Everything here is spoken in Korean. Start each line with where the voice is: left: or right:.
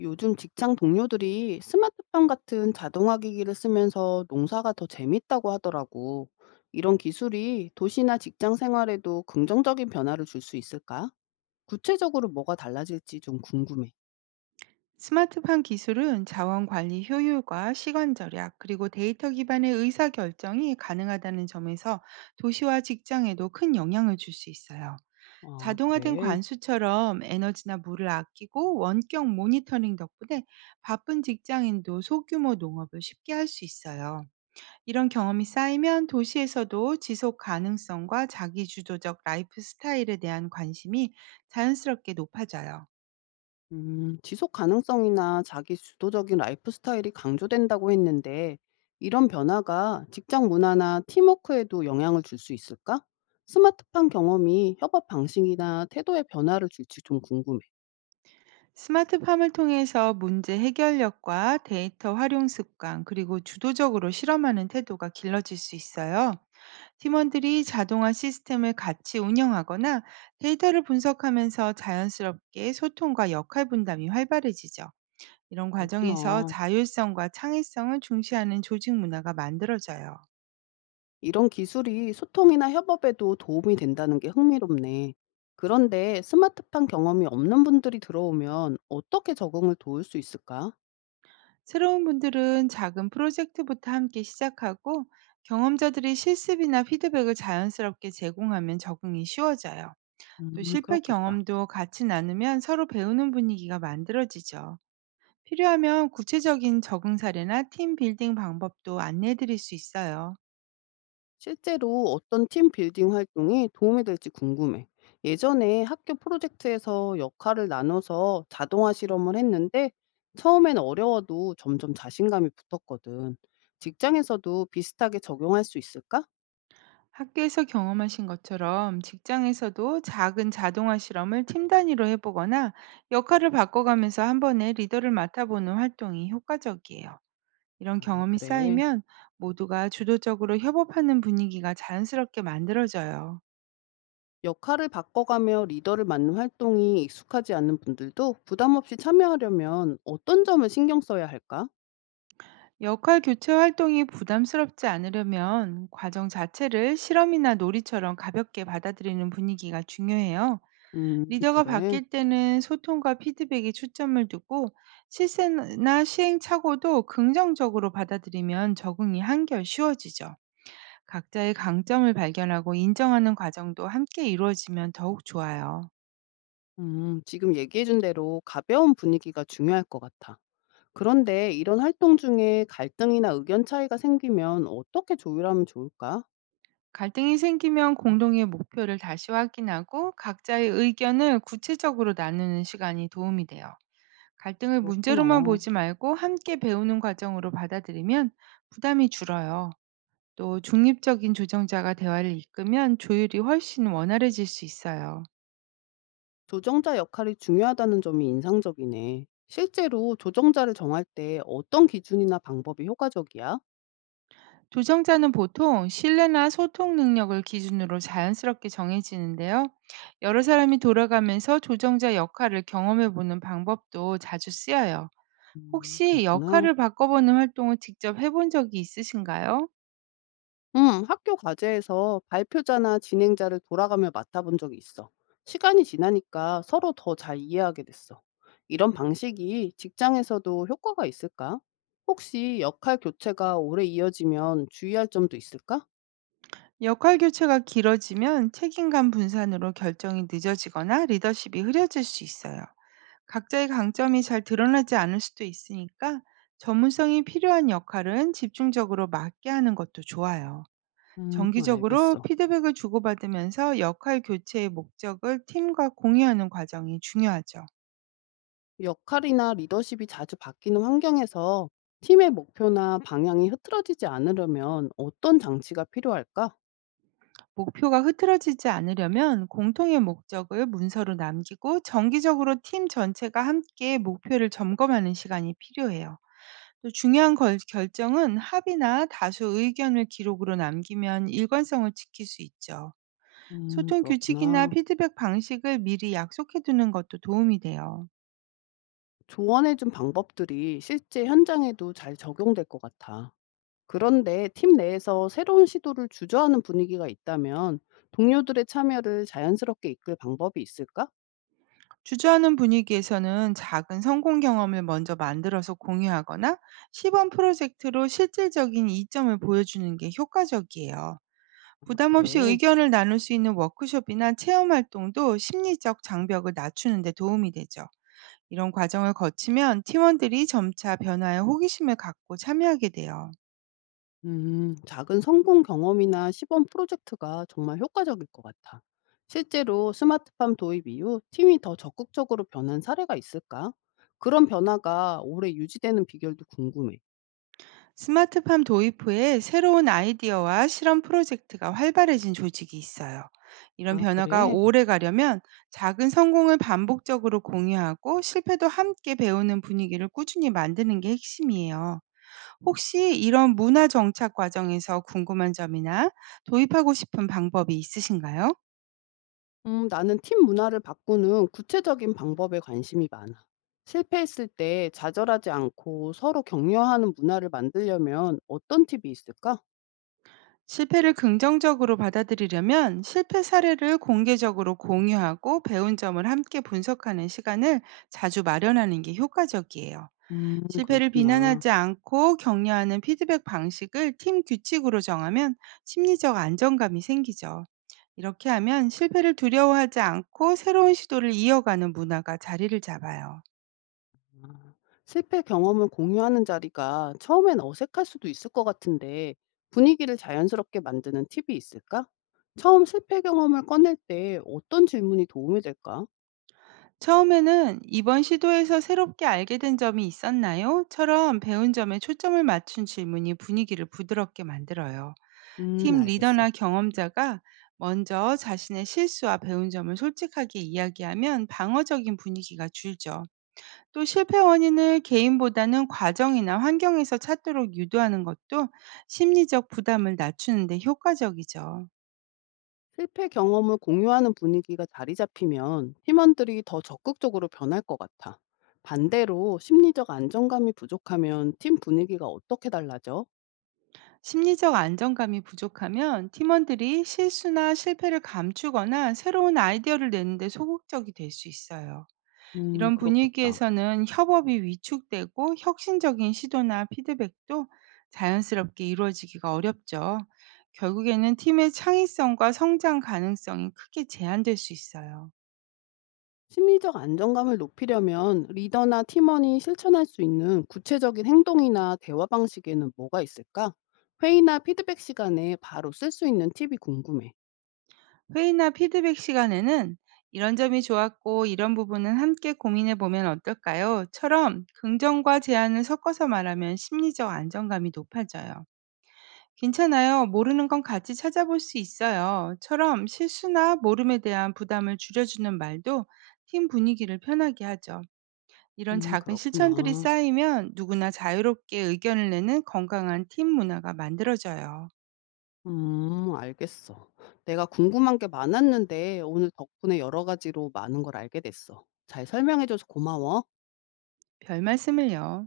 left: 요즘 직장 동료들이 스마트팜 같은 자동화 기기를 쓰면서 농사가 더 재밌다고 하더라고. 이런 기술이 도시나 직장 생활에도 긍정적인 변화를 줄 수 있을까? 구체적으로 뭐가 달라질지 좀 궁금해.
right: 스마트팜 기술은 자원 관리 효율과 시간 절약, 그리고 데이터 기반의 의사 결정이 가능하다는 점에서 도시와 직장에도 큰 영향을 줄 수 있어요.
left: 아,
right: 자동화된
left: 그래.
right: 관수처럼 에너지나 물을 아끼고 원격 모니터링 덕분에 바쁜 직장인도 소규모 농업을 쉽게 할 수 있어요. 이런 경험이 쌓이면 도시에서도 지속 가능성과 자기 주도적 라이프 스타일에 대한 관심이 자연스럽게 높아져요.
left: 지속 가능성이나 자기 주도적인 라이프 스타일이 강조된다고 했는데, 이런 변화가 직장 문화나 팀워크에도 영향을 줄 수 있을까? 스마트팜 경험이 협업 방식이나 태도의 변화를 줄지 좀 궁금해.
right: 스마트팜을 통해서 문제 해결력과 데이터 활용 습관, 그리고 주도적으로 실험하는 태도가 길러질 수 있어요. 팀원들이 자동화 시스템을 같이 운영하거나 데이터를 분석하면서 자연스럽게 소통과 역할 분담이 활발해지죠. 이런 과정에서
left: 그렇구나.
right: 자율성과 창의성을 중시하는 조직 문화가 만들어져요.
left: 이런 기술이 소통이나 협업에도 도움이 된다는 게 흥미롭네. 그런데 스마트팜 경험이 없는 분들이 들어오면 어떻게 적응을 도울 수 있을까?
right: 새로운 분들은 작은 프로젝트부터 함께 시작하고, 경험자들이 실습이나 피드백을 자연스럽게 제공하면 적응이 쉬워져요. 또 실패
left: 그렇겠다.
right: 경험도 같이 나누면 서로 배우는 분위기가 만들어지죠. 필요하면 구체적인 적응 사례나 팀 빌딩 방법도 안내해 드릴 수 있어요.
left: 실제로 어떤 팀 빌딩 활동이 도움이 될지 궁금해. 예전에 학교 프로젝트에서 역할을 나눠서 자동화 실험을 했는데 처음엔 어려워도 점점 자신감이 붙었거든. 직장에서도 비슷하게 적용할 수 있을까?
right: 학교에서 경험하신 것처럼 직장에서도 작은 자동화 실험을 팀 단위로 해보거나, 역할을 바꿔가면서 한 번에 리더를 맡아보는 활동이 효과적이에요. 이런
left: 아,
right: 경험이
left: 그래.
right: 쌓이면 모두가 주도적으로 협업하는 분위기가 자연스럽게 만들어져요.
left: 역할을 바꿔가며 리더를 맡는 활동이 익숙하지 않은 분들도 부담 없이 참여하려면 어떤 점을 신경 써야 할까?
right: 역할 교체 활동이 부담스럽지 않으려면, 과정 자체를 실험이나 놀이처럼 가볍게 받아들이는 분위기가 중요해요. 리더가
left: 그래.
right: 바뀔 때는 소통과 피드백에 초점을 두고, 실세나 시행착오도 긍정적으로 받아들이면 적응이 한결 쉬워지죠. 각자의 강점을 발견하고 인정하는 과정도 함께 이루어지면 더욱 좋아요.
left: 지금 얘기해준 대로 가벼운 분위기가 중요할 것 같아. 그런데 이런 활동 중에 갈등이나 의견 차이가 생기면 어떻게 조율하면 좋을까?
right: 갈등이 생기면 공동의 목표를 다시 확인하고, 각자의 의견을 구체적으로 나누는 시간이 도움이 돼요. 갈등을 문제로만
left: 그렇구나.
right: 보지 말고 함께 배우는 과정으로 받아들이면 부담이 줄어요. 또 중립적인 조정자가 대화를 이끌면 조율이 훨씬 원활해질 수 있어요.
left: 조정자 역할이 중요하다는 점이 인상적이네. 실제로 조정자를 정할 때 어떤 기준이나 방법이 효과적이야?
right: 조정자는 보통 신뢰나 소통 능력을 기준으로 자연스럽게 정해지는데요. 여러 사람이 돌아가면서 조정자 역할을 경험해보는 방법도 자주 쓰여요. 혹시
left: 그렇구나.
right: 역할을 바꿔보는 활동을 직접 해본 적이 있으신가요?
left: 학교 과제에서 발표자나 진행자를 돌아가며 맡아본 적이 있어. 시간이 지나니까 서로 더 잘 이해하게 됐어. 이런 방식이 직장에서도 효과가 있을까? 혹시 역할 교체가 오래 이어지면 주의할 점도 있을까?
right: 역할 교체가 길어지면 책임감 분산으로 결정이 늦어지거나 리더십이 흐려질 수 있어요. 각자의 강점이 잘 드러나지 않을 수도 있으니까, 전문성이 필요한 역할은 집중적으로 맡게 하는 것도 좋아요. 정기적으로
left: 알겠어.
right: 피드백을 주고받으면서 역할 교체의 목적을 팀과 공유하는 과정이 중요하죠.
left: 역할이나 리더십이 자주 바뀌는 환경에서 팀의 목표나 방향이 흐트러지지 않으려면 어떤 장치가 필요할까?
right: 목표가 흐트러지지 않으려면, 공통의 목적을 문서로 남기고 정기적으로 팀 전체가 함께 목표를 점검하는 시간이 필요해요. 또 중요한 걸 결정은 합의나 다수 의견을 기록으로 남기면 일관성을 지킬 수 있죠. 소통 규칙이나
left: 그렇구나.
right: 피드백 방식을 미리 약속해 두는 것도 도움이 돼요.
left: 조언해 준 방법들이 실제 현장에도 잘 적용될 것 같아. 그런데 팀 내에서 새로운 시도를 주저하는 분위기가 있다면 동료들의 참여를 자연스럽게 이끌 방법이 있을까?
right: 주저하는 분위기에서는 작은 성공 경험을 먼저 만들어서 공유하거나, 시범 프로젝트로 실질적인 이점을 보여주는 게 효과적이에요.
left: 아,
right: 부담 없이
left: 그래.
right: 의견을 나눌 수 있는 워크숍이나 체험 활동도 심리적 장벽을 낮추는 데 도움이 되죠. 이런 과정을 거치면 팀원들이 점차 변화에 호기심을 갖고 참여하게 돼요.
left: 작은 성공 경험이나 시범 프로젝트가 정말 효과적일 것 같아. 실제로 스마트팜 도입 이후 팀이 더 적극적으로 변한 사례가 있을까? 그런 변화가 오래 유지되는 비결도 궁금해.
right: 스마트팜 도입 후에 새로운 아이디어와 실험 프로젝트가 활발해진 조직이 있어요. 이런
left: 아,
right: 변화가
left: 그래.
right: 오래 가려면 작은 성공을 반복적으로 공유하고, 실패도 함께 배우는 분위기를 꾸준히 만드는 게 핵심이에요. 혹시 이런 문화 정착 과정에서 궁금한 점이나 도입하고 싶은 방법이 있으신가요?
left: 나는 팀 문화를 바꾸는 구체적인 방법에 관심이 많아. 실패했을 때 좌절하지 않고 서로 격려하는 문화를 만들려면 어떤 팁이 있을까?
right: 실패를 긍정적으로 받아들이려면, 실패 사례를 공개적으로 공유하고 배운 점을 함께 분석하는 시간을 자주 마련하는 게 효과적이에요. 실패를
left: 그렇구나.
right: 비난하지 않고 격려하는 피드백 방식을 팀 규칙으로 정하면 심리적 안정감이 생기죠. 이렇게 하면 실패를 두려워하지 않고 새로운 시도를 이어가는 문화가 자리를 잡아요.
left: 아, 실패 경험을 공유하는 자리가 처음엔 어색할 수도 있을 것 같은데 분위기를 자연스럽게 만드는 팁이 있을까? 처음 실패 경험을 꺼낼 때 어떤 질문이 도움이 될까?
right: 처음에는 "이번 시도에서 새롭게 알게 된 점이 있었나요?"처럼 배운 점에 초점을 맞춘 질문이 분위기를 부드럽게 만들어요. 팀
left: 알겠어.
right: 리더나 경험자가 먼저 자신의 실수와 배운 점을 솔직하게 이야기하면 방어적인 분위기가 줄죠. 또 실패 원인을 개인보다는 과정이나 환경에서 찾도록 유도하는 것도 심리적 부담을 낮추는 데 효과적이죠.
left: 실패 경험을 공유하는 분위기가 자리 잡히면 팀원들이 더 적극적으로 변할 것 같아. 반대로 심리적 안정감이 부족하면 팀 분위기가 어떻게 달라져?
right: 심리적 안정감이 부족하면 팀원들이 실수나 실패를 감추거나, 새로운 아이디어를 내는데 소극적이 될 수 있어요. 이런
left: 그렇겠다.
right: 분위기에서는 협업이 위축되고, 혁신적인 시도나 피드백도 자연스럽게 이루어지기가 어렵죠. 결국에는 팀의 창의성과 성장 가능성이 크게 제한될 수 있어요.
left: 심리적 안정감을 높이려면 리더나 팀원이 실천할 수 있는 구체적인 행동이나 대화 방식에는 뭐가 있을까? 회의나 피드백 시간에 바로 쓸 수 있는 팁이 궁금해.
right: 회의나 피드백 시간에는 "이런 점이 좋았고, 이런 부분은 함께 고민해 보면 어떨까요? 처럼 긍정과 제안을 섞어서 말하면 심리적 안정감이 높아져요. "괜찮아요, 모르는 건 같이 찾아볼 수 있어요. 처럼 실수나 모름에 대한 부담을 줄여주는 말도 팀 분위기를 편하게 하죠. 이런 작은 실천들이
left: 그렇구나.
right: 쌓이면 누구나 자유롭게 의견을 내는 건강한 팀 문화가 만들어져요.
left: 알겠어. 내가 궁금한 게 많았는데 오늘 덕분에 여러 가지로 많은 걸 알게 됐어. 잘 설명해 줘서 고마워.
right: 별 말씀을요.